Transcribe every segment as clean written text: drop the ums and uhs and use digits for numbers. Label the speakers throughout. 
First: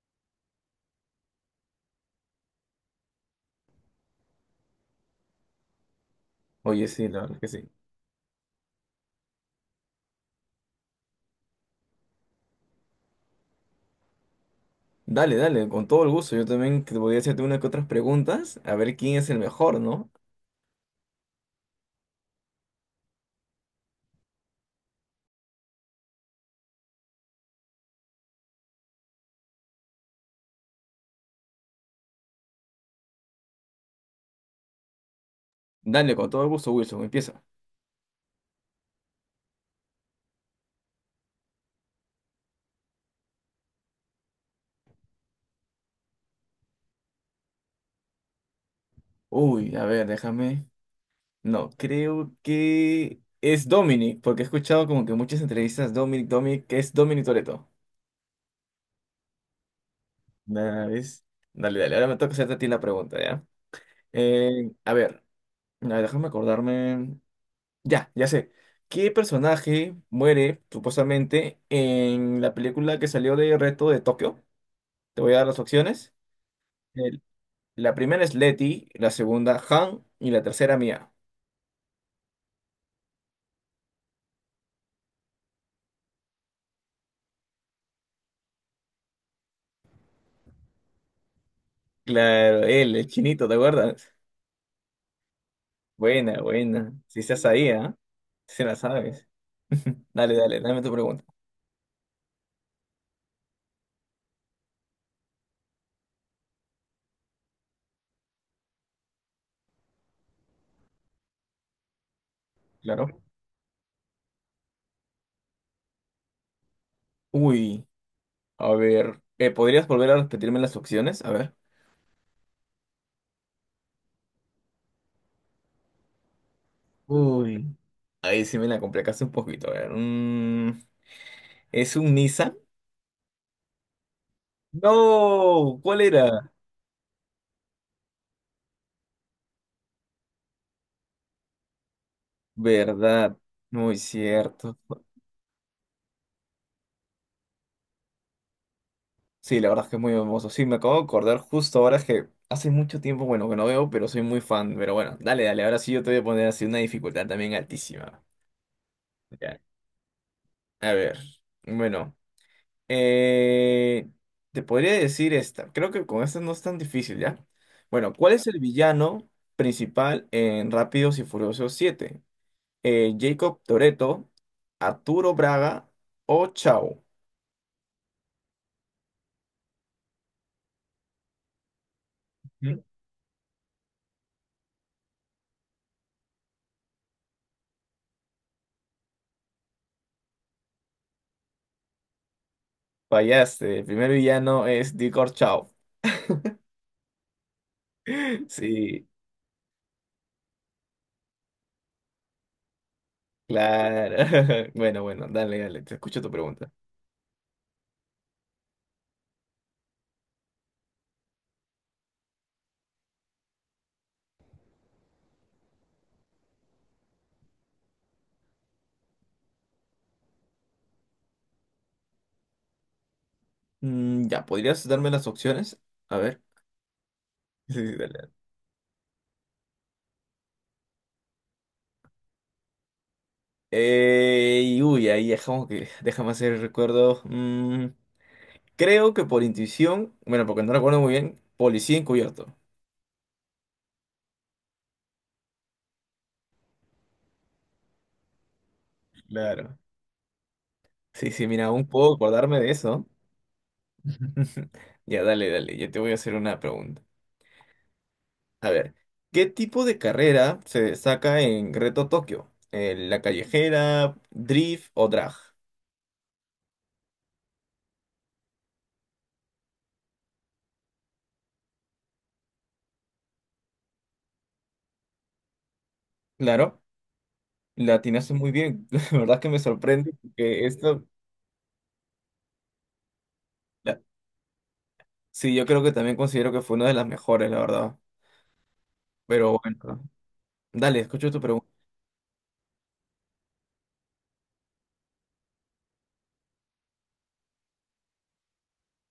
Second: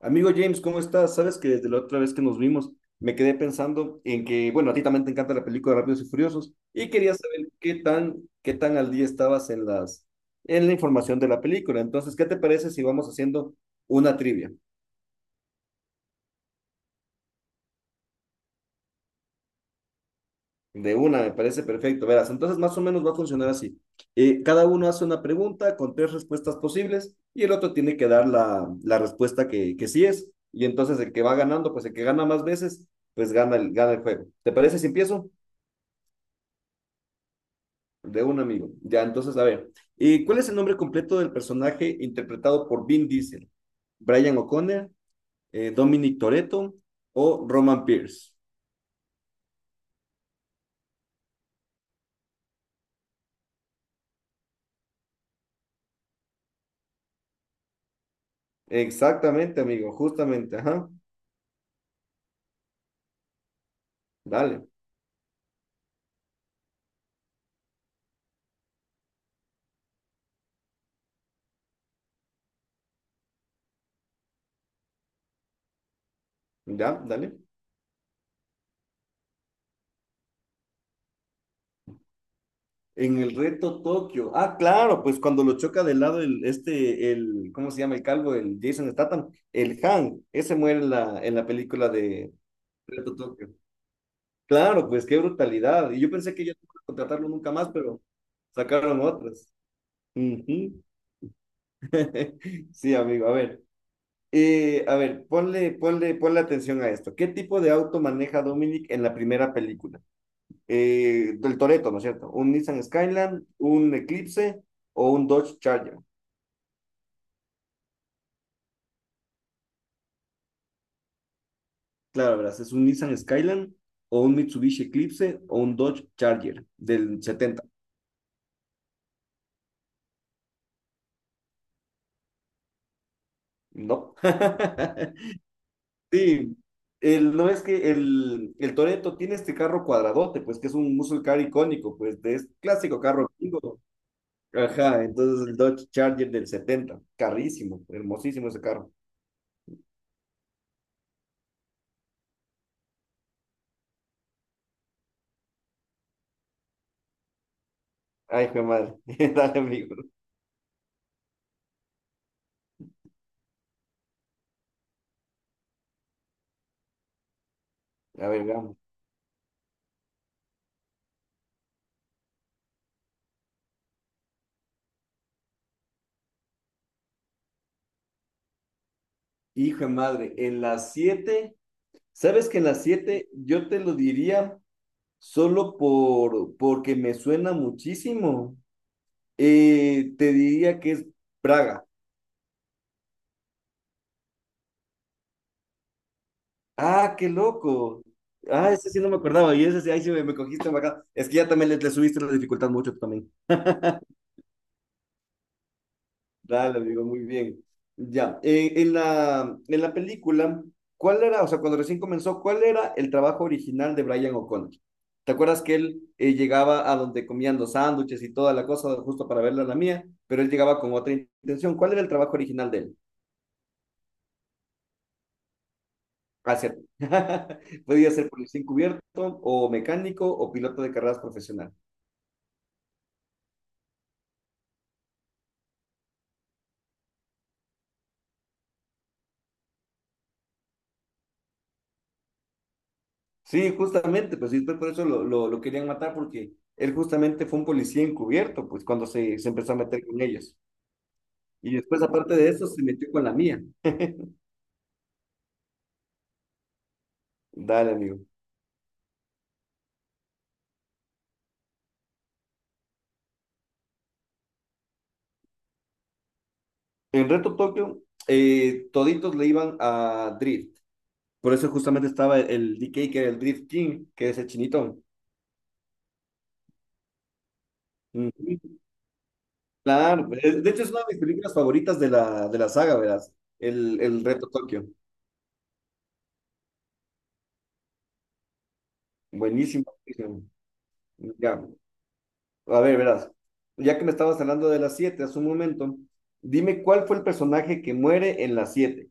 Speaker 1: Amigo James, ¿cómo estás? Sabes que desde la otra vez que nos vimos me quedé pensando en que, bueno, a ti también te encanta la película de Rápidos y Furiosos
Speaker 2: Oye,
Speaker 1: y
Speaker 2: sí,
Speaker 1: quería
Speaker 2: la verdad es que
Speaker 1: saber
Speaker 2: sí.
Speaker 1: qué tan al día estabas en la información de la película. Entonces, ¿qué te parece si vamos haciendo una trivia?
Speaker 2: Dale, dale, con todo el gusto. Yo también te voy a hacerte una que otras preguntas, a ver quién es el mejor, ¿no?
Speaker 1: De una, me parece perfecto. Verás, entonces más o menos va a funcionar así. Cada uno hace una pregunta con tres respuestas posibles y el otro tiene que dar la respuesta que sí es. Y entonces el que va ganando, pues el que gana más veces, pues gana gana el juego. ¿Te parece si empiezo?
Speaker 2: Dale, con todo el gusto, Wilson, empieza.
Speaker 1: De un amigo. Ya, entonces, a ver. ¿Y cuál es el nombre completo del personaje interpretado por Vin Diesel? ¿Brian O'Connor, Dominic Toretto o Roman Pierce?
Speaker 2: Uy, a ver, déjame. No, creo que es Dominic, porque he escuchado como que muchas entrevistas, Dominic, Dominic, que es Dominic Toretto.
Speaker 1: Exactamente, amigo, justamente,
Speaker 2: Nada,
Speaker 1: ajá.
Speaker 2: ¿ves? Dale, dale, ahora me toca hacerte a ti la pregunta, ¿ya?
Speaker 1: Dale,
Speaker 2: A ver, a ver, déjame acordarme. Ya, ya sé. ¿Qué personaje muere supuestamente en la película que salió de Reto de Tokio? Te voy a dar las opciones.
Speaker 1: ya,
Speaker 2: El-
Speaker 1: dale.
Speaker 2: la primera es Leti, la segunda Han y la tercera Mia.
Speaker 1: En el reto Tokio. Ah, claro, pues cuando lo choca de lado ¿cómo se llama el calvo? El Jason Statham, el Han, ese muere en en la película de
Speaker 2: Claro, él, el
Speaker 1: Reto
Speaker 2: chinito,
Speaker 1: Tokio.
Speaker 2: ¿te acuerdas?
Speaker 1: Claro, pues qué brutalidad. Y yo pensé
Speaker 2: Buena,
Speaker 1: que ya no iban a
Speaker 2: buena. Si
Speaker 1: contratarlo
Speaker 2: estás
Speaker 1: nunca más,
Speaker 2: ahí, ¿ah?
Speaker 1: pero
Speaker 2: Si la
Speaker 1: sacaron
Speaker 2: sabes.
Speaker 1: otras.
Speaker 2: Dale, dale, dame
Speaker 1: Ujú.
Speaker 2: tu pregunta.
Speaker 1: Sí, amigo. A ver, ponle atención a esto. ¿Qué tipo de auto maneja Dominic en la primera película? Del Toretto, ¿no es cierto? ¿Un Nissan
Speaker 2: Claro.
Speaker 1: Skyline, un Eclipse o un Dodge Charger?
Speaker 2: Uy, a ver. ¿Podrías volver a repetirme las opciones? A ver.
Speaker 1: Claro, verás, es un Nissan Skyline o un Mitsubishi Eclipse o un Dodge Charger del setenta.
Speaker 2: Uy. Ahí sí me la complicaste un poquito. A ver. ¿Es un Nissan?
Speaker 1: No.
Speaker 2: No, ¿cuál era?
Speaker 1: Sí, el, no es que el Toretto tiene este carro cuadradote, pues que es un muscle car icónico, pues de, es clásico carro
Speaker 2: ¿Verdad?
Speaker 1: gringo.
Speaker 2: Muy cierto.
Speaker 1: Ajá, entonces el Dodge Charger del 70, carrísimo, hermosísimo ese carro.
Speaker 2: Sí, la verdad es que es muy hermoso. Sí, me acabo de acordar justo ahora es que hace mucho tiempo, bueno, que no veo, pero soy muy fan. Pero bueno, dale, dale, ahora sí yo te voy a poner así una dificultad también altísima.
Speaker 1: Ay, hijo de madre,
Speaker 2: Ya.
Speaker 1: dale amigo.
Speaker 2: A ver, bueno, eh, te podría decir esta. Creo que con esta no es tan difícil, ¿ya? Bueno,
Speaker 1: A
Speaker 2: ¿cuál
Speaker 1: ver,
Speaker 2: es el
Speaker 1: veamos.
Speaker 2: villano principal en Rápidos y Furiosos 7? ¿Jacob Toretto, Arturo Braga o Chao?
Speaker 1: Hijo de madre, en las 7, ¿sabes que en
Speaker 2: ¿Mm?
Speaker 1: las 7 yo te lo diría solo porque me suena muchísimo? Te diría que es Praga.
Speaker 2: Fallaste, el primer villano es Dicor Chao.
Speaker 1: Ah, qué loco. Ah, ese sí
Speaker 2: Sí,
Speaker 1: no me acordaba. Y ese sí, ahí sí me cogiste acá. Es que ya también le subiste la dificultad mucho tú también.
Speaker 2: claro. Bueno, bueno, dale, dale, te escucho tu pregunta.
Speaker 1: Dale, amigo, muy bien. Ya, en en la película, ¿cuál era, o sea, cuando recién comenzó, cuál era el trabajo original de Brian O'Connor? ¿Te acuerdas que él llegaba a donde comían los sándwiches y toda la cosa, justo para verla la mía, pero él llegaba con otra intención? ¿Cuál era el trabajo original de él?
Speaker 2: Ya, ¿podrías darme las opciones? A ver.
Speaker 1: Hacer.
Speaker 2: Sí, sí, dale.
Speaker 1: Podía ser
Speaker 2: Dale.
Speaker 1: policía encubierto, o mecánico, o piloto de carreras profesional.
Speaker 2: Ahí dejamos que, déjame hacer el recuerdo. Creo que por intuición, bueno, porque no recuerdo muy bien, policía encubierto.
Speaker 1: Sí, justamente, pues sí, por eso lo querían matar porque él justamente fue un policía encubierto, pues cuando se empezó a
Speaker 2: Claro.
Speaker 1: meter con ellos.
Speaker 2: Sí, sí, mira,
Speaker 1: Y
Speaker 2: aún
Speaker 1: después,
Speaker 2: puedo
Speaker 1: aparte de
Speaker 2: acordarme
Speaker 1: eso,
Speaker 2: de
Speaker 1: se
Speaker 2: eso.
Speaker 1: metió con la mía.
Speaker 2: Ya, dale, dale, yo te voy a hacer una pregunta.
Speaker 1: Dale, amigo.
Speaker 2: A ver, ¿qué tipo de carrera se destaca en Reto Tokio? ¿La callejera, drift o drag?
Speaker 1: En Reto Tokio, toditos le iban a Drift. Por eso justamente estaba el D K que era el Drift King, que es el chinitón.
Speaker 2: Claro. La atinaste muy
Speaker 1: Ujú.
Speaker 2: bien. La verdad es que me sorprende
Speaker 1: Claro,
Speaker 2: porque
Speaker 1: de hecho es una de mis películas favoritas de de la saga, verás.
Speaker 2: la-
Speaker 1: El Reto Tokio.
Speaker 2: sí, yo creo que también considero que fue una de las mejores, la verdad. Pero
Speaker 1: Buenísimo,
Speaker 2: bueno,
Speaker 1: buenísimo.
Speaker 2: dale, escucho tu
Speaker 1: Ya.
Speaker 2: pregunta.
Speaker 1: A ver, verás, ya que me estabas hablando de las siete hace un momento, dime cuál fue el personaje que muere en las siete.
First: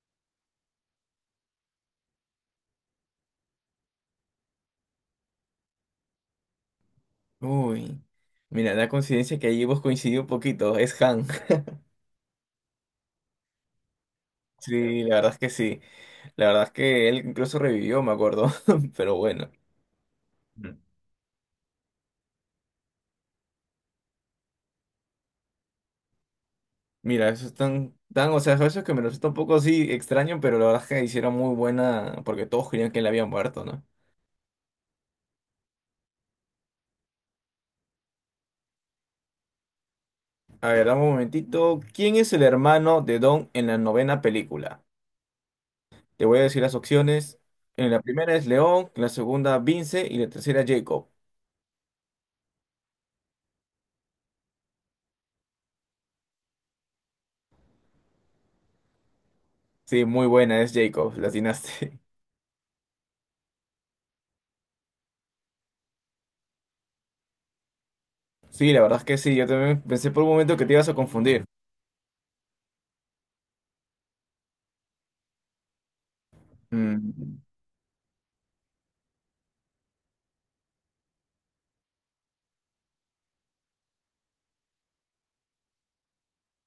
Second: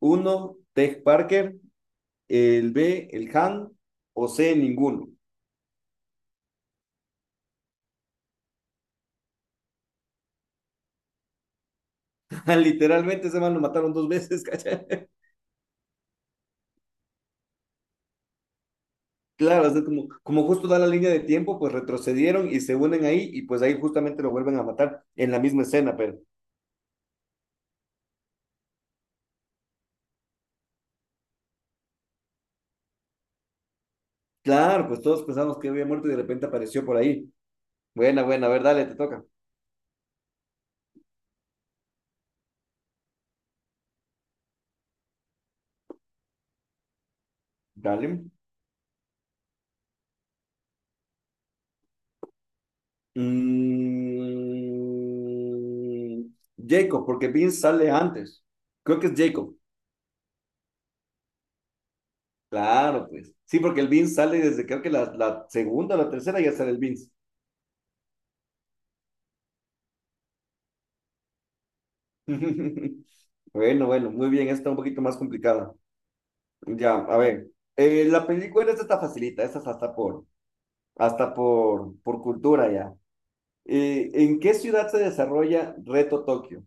Speaker 1: Uno, Tej Parker, el B, el Han, o C, ninguno.
Speaker 2: Uy, mira, la coincidencia que allí hemos coincidido un poquito, es Han.
Speaker 1: Literalmente ese man lo mataron dos veces,
Speaker 2: Sí,
Speaker 1: ¿cachai?
Speaker 2: la verdad es que sí. La verdad es que él incluso revivió, me acuerdo. Pero bueno,
Speaker 1: Claro, o sea, como justo
Speaker 2: Mm.
Speaker 1: da la línea de tiempo, pues retrocedieron y se unen ahí y pues ahí justamente lo vuelven a matar en la misma escena, pero
Speaker 2: mira, eso es tan, tan, o sea, eso es que me resulta un poco así extraño, pero la verdad es que hicieron muy buena, porque todos creían que él había muerto, ¿no?
Speaker 1: claro, pues todos pensamos que había muerto y de repente apareció por ahí. Buena, buena, a ver, dale, te toca.
Speaker 2: A ver, dame un momentito. ¿Quién es el hermano de Don en la 9.ª película? Te voy a decir las opciones. En la
Speaker 1: Dale.
Speaker 2: primera es León, en la segunda Vince y la tercera Jacob.
Speaker 1: Mm, Jacob, porque Vince sale antes. Creo que es Jacob.
Speaker 2: Sí, muy buena, es Jacob, la atinaste.
Speaker 1: Claro, pues. Sí, porque el Vince sale desde creo que la segunda o la tercera ya sale el Vince.
Speaker 2: Sí, la verdad es que sí, yo también pensé por un momento que te ibas a confundir.
Speaker 1: Bueno, bueno, muy bien. Esta un poquito más complicada. Ya, a
Speaker 2: Mm,
Speaker 1: ver. La película esta está facilita. Esta es hasta por cultura ya. ¿En qué ciudad se desarrolla Reto Tokio?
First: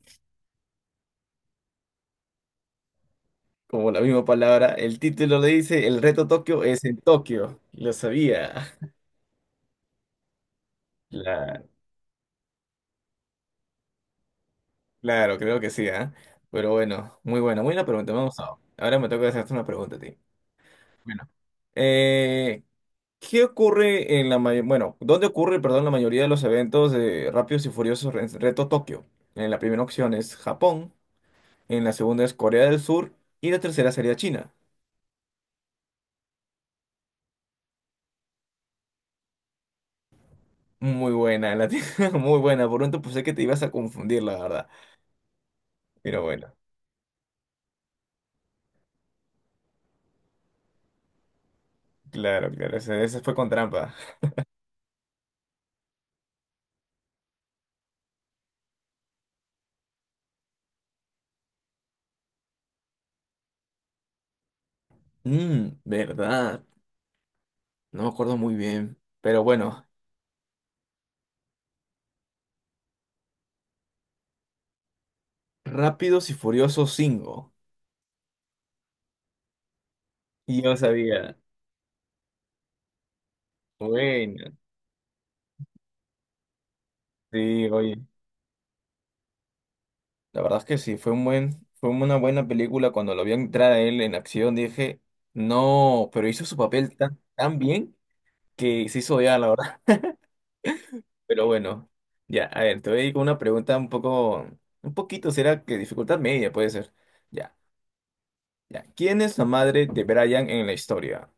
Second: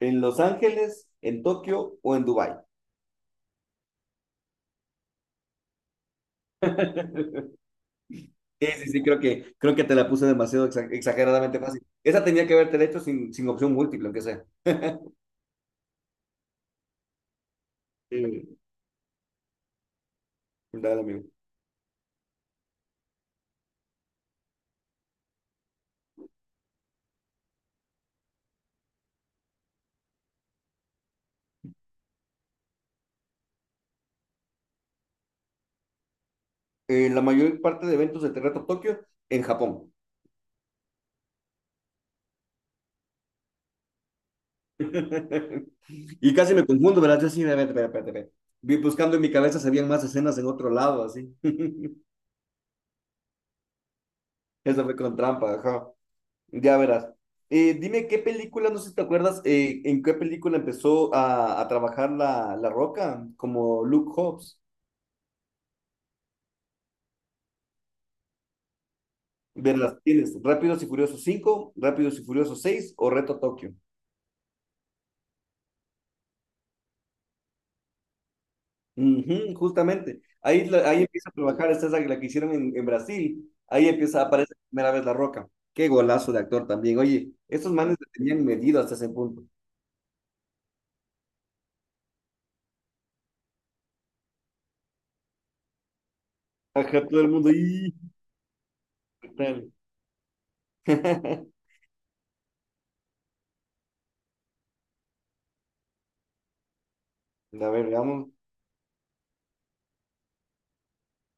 Speaker 1: ¿En Los Ángeles, en Tokio o en Dubái?
Speaker 2: como la misma palabra, el título le dice, el reto Tokio es en Tokio. Lo sabía.
Speaker 1: Sí, creo creo que te la puse demasiado exageradamente
Speaker 2: La-
Speaker 1: fácil. Esa tenía que haberte hecho sin opción múltiple, aunque sea.
Speaker 2: Claro, creo que sí, ¿ah? Pero bueno, muy buena pregunta, me ha
Speaker 1: Sí,
Speaker 2: gustado. Ahora me toca hacerte una pregunta a ti.
Speaker 1: dale, amigo.
Speaker 2: Bueno. Eh, ¿Qué ocurre en la mayor... Bueno, ¿dónde ocurre, perdón, la mayoría de los eventos de Rápidos y Furiosos Reto Tokio? En la primera opción es Japón, en la segunda es Corea del Sur y la tercera sería China.
Speaker 1: La mayor parte de eventos de Terremoto Tokio en Japón.
Speaker 2: Muy buena, muy buena. Por un pensé que te ibas a confundir, la verdad. Pero
Speaker 1: Y
Speaker 2: bueno,
Speaker 1: casi me confundo, ¿verdad? Yo sí, espérate. Vi buscando en mi cabeza si habían más escenas en otro lado, así.
Speaker 2: claro, claro, ese fue con trampa.
Speaker 1: Eso fue con trampa, ajá. Ya verás. Dime qué película, no sé si te acuerdas, en qué película empezó a trabajar la Roca, como Luke Hobbs.
Speaker 2: Mmm, verdad. No me acuerdo muy bien. Pero bueno,
Speaker 1: Verlas, tienes Rápidos y Furiosos cinco, Rápidos y Furiosos 6 o Reto Tokio.
Speaker 2: Rápidos y Furiosos 5.
Speaker 1: Ujú, justamente.
Speaker 2: Y
Speaker 1: Ahí,
Speaker 2: yo
Speaker 1: ahí empieza a
Speaker 2: sabía.
Speaker 1: trabajar, esta es la que hicieron en Brasil. Ahí empieza, aparece
Speaker 2: Bueno,
Speaker 1: por primera vez La Roca. Qué golazo de actor también. Oye,
Speaker 2: sí,
Speaker 1: estos
Speaker 2: oye.
Speaker 1: manes le tenían medido hasta ese punto.
Speaker 2: La verdad es que sí, fue un buen, fue una buena película. Cuando lo vi entrar a él en acción dije, no, pero hizo su papel
Speaker 1: Ajá,
Speaker 2: tan,
Speaker 1: todo el mundo
Speaker 2: tan
Speaker 1: ahí.
Speaker 2: bien que se hizo
Speaker 1: ¿Qué
Speaker 2: odiar, la
Speaker 1: tal?
Speaker 2: verdad. Pero bueno, ya, a ver, te voy a ir con una pregunta un poco, un poquito, será que dificultad media puede ser. Ya,
Speaker 1: A ver, veamos.
Speaker 2: ya. ¿Quién es la madre de Brian en la historia?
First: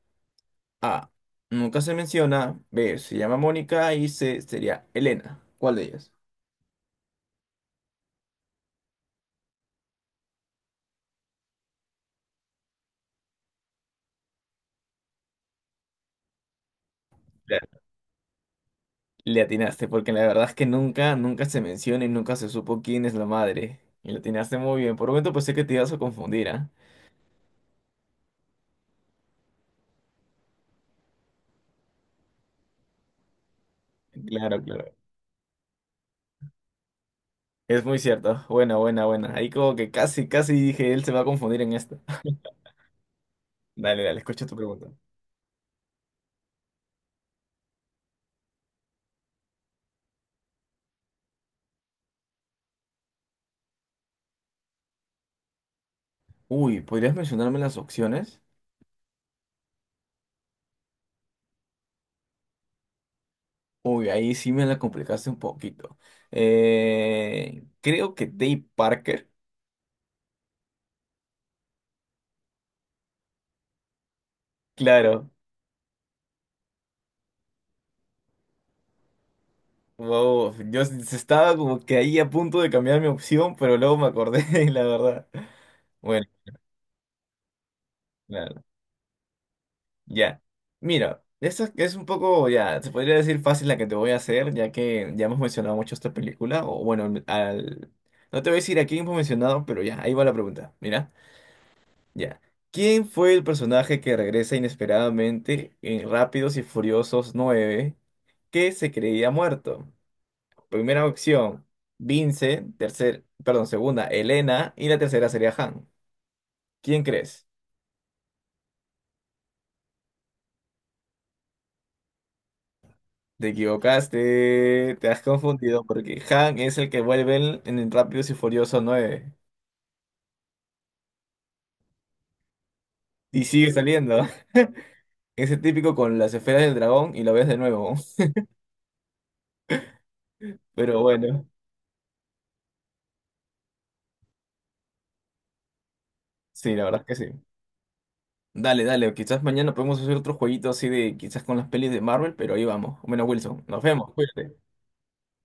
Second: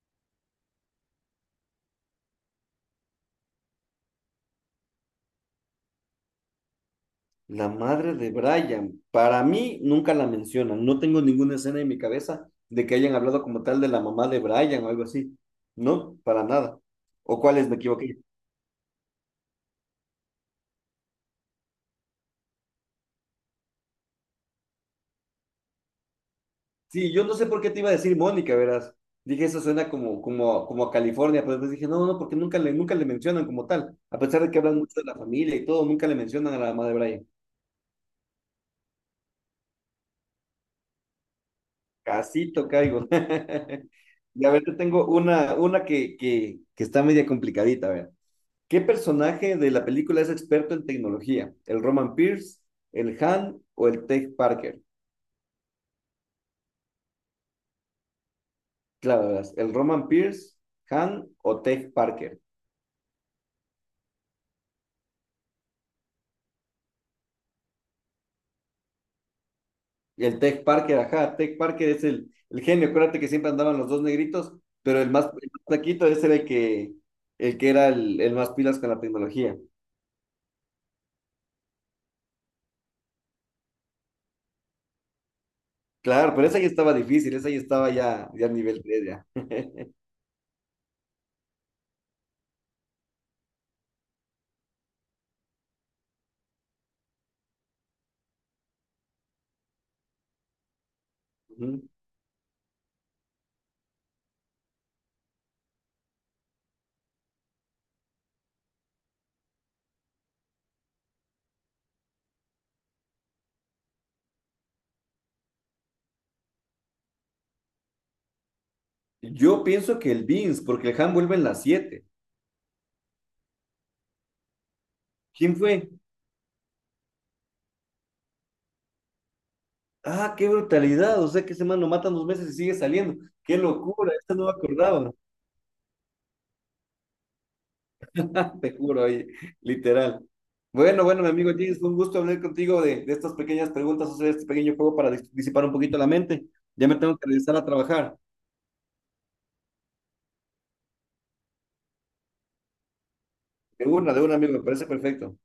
Speaker 2: A, nunca se menciona. B, se llama Mónica y C, sería Elena. ¿Cuál de ellas?
Speaker 1: La madre de Brian. Para mí, nunca la mencionan. No tengo ninguna escena en mi cabeza de que hayan hablado como tal de la mamá de Brian o algo así. No, para nada. ¿O cuáles me equivoqué?
Speaker 2: Le atinaste, porque la verdad es que nunca, nunca se menciona y nunca se supo quién es la madre. Y le atinaste muy bien. Por un momento pensé que te ibas a confundir, ¿ah?
Speaker 1: Sí, yo no sé por qué te iba a decir Mónica, verás. Dije, eso suena como, como a California, pero después dije, no, porque nunca le mencionan como tal. A pesar de que
Speaker 2: Claro,
Speaker 1: hablan
Speaker 2: claro.
Speaker 1: mucho de la familia y todo, nunca le mencionan a la mamá de Brian.
Speaker 2: Es muy cierto. Buena, buena, buena. Ahí como que casi, casi dije, él se va a confundir en esta.
Speaker 1: Casito caigo.
Speaker 2: Dale, dale,
Speaker 1: Y
Speaker 2: escucha
Speaker 1: a
Speaker 2: tu
Speaker 1: ver, te
Speaker 2: pregunta.
Speaker 1: tengo una que está media complicadita, a ver. ¿Qué personaje de la película es experto en tecnología? ¿El Roman Pierce, el Han o el Tech Parker?
Speaker 2: Uy, ¿podrías mencionarme las opciones?
Speaker 1: Claro, verás, el Roman Pierce, Han o Tech Parker.
Speaker 2: Uy, ahí sí me la complicaste un poquito. Creo que Dave Parker.
Speaker 1: Y el Tech Parker, ajá, Tech Parker es el genio. Acuérdate que siempre andaban los dos negritos, pero
Speaker 2: Claro.
Speaker 1: el más flaquito ese era el que era el más pilas con la tecnología.
Speaker 2: Wow, estaba como que ahí a punto de cambiar mi opción, pero luego me acordé, la verdad. Bueno.
Speaker 1: Claro, pero esa ya estaba difícil, esa ya estaba ya
Speaker 2: Claro.
Speaker 1: nivel 3 ya.
Speaker 2: Ya. Mira, esta es un poco, ya, se podría decir fácil la que te voy a hacer, ya que ya hemos mencionado mucho esta película, o bueno, al... no te voy a decir a quién hemos mencionado, pero ya, ahí va la pregunta. Mira,
Speaker 1: Ujú.
Speaker 2: ya. ¿Quién fue el personaje que regresa inesperadamente en Rápidos y Furiosos 9 que se creía muerto? Primera opción, Vince, tercer, perdón, segunda, Elena, y la tercera sería Han. ¿Quién crees?
Speaker 1: Yo pienso que el Vince porque el Han vuelve en las siete.
Speaker 2: Te equivocaste, te has
Speaker 1: ¿Quién
Speaker 2: confundido
Speaker 1: fue?
Speaker 2: porque Han es el que vuelve en el Rápidos y Furioso 9
Speaker 1: Ah, qué brutalidad, o sea que ese man lo matan dos meses y sigue saliendo.
Speaker 2: y
Speaker 1: Qué
Speaker 2: sigue
Speaker 1: locura,
Speaker 2: saliendo.
Speaker 1: esta no me acordaba.
Speaker 2: Ese típico con las esferas del dragón y lo ves de nuevo.
Speaker 1: Te juro, oye, literal.
Speaker 2: Pero
Speaker 1: Bueno, bueno, mi
Speaker 2: bueno,
Speaker 1: amigo James, fue un gusto hablar contigo de estas pequeñas preguntas, hacer este pequeño juego para disipar un poquito la mente.
Speaker 2: sí, la
Speaker 1: Ya me
Speaker 2: verdad es
Speaker 1: tengo
Speaker 2: que
Speaker 1: que
Speaker 2: sí.
Speaker 1: regresar a trabajar.
Speaker 2: Dale, dale, o quizás mañana podemos hacer otro jueguito así de quizás con las pelis de Marvel, pero ahí vamos. Bueno, Wilson, nos vemos.
Speaker 1: De una, amigo,
Speaker 2: Cuídate.
Speaker 1: me parece perfecto.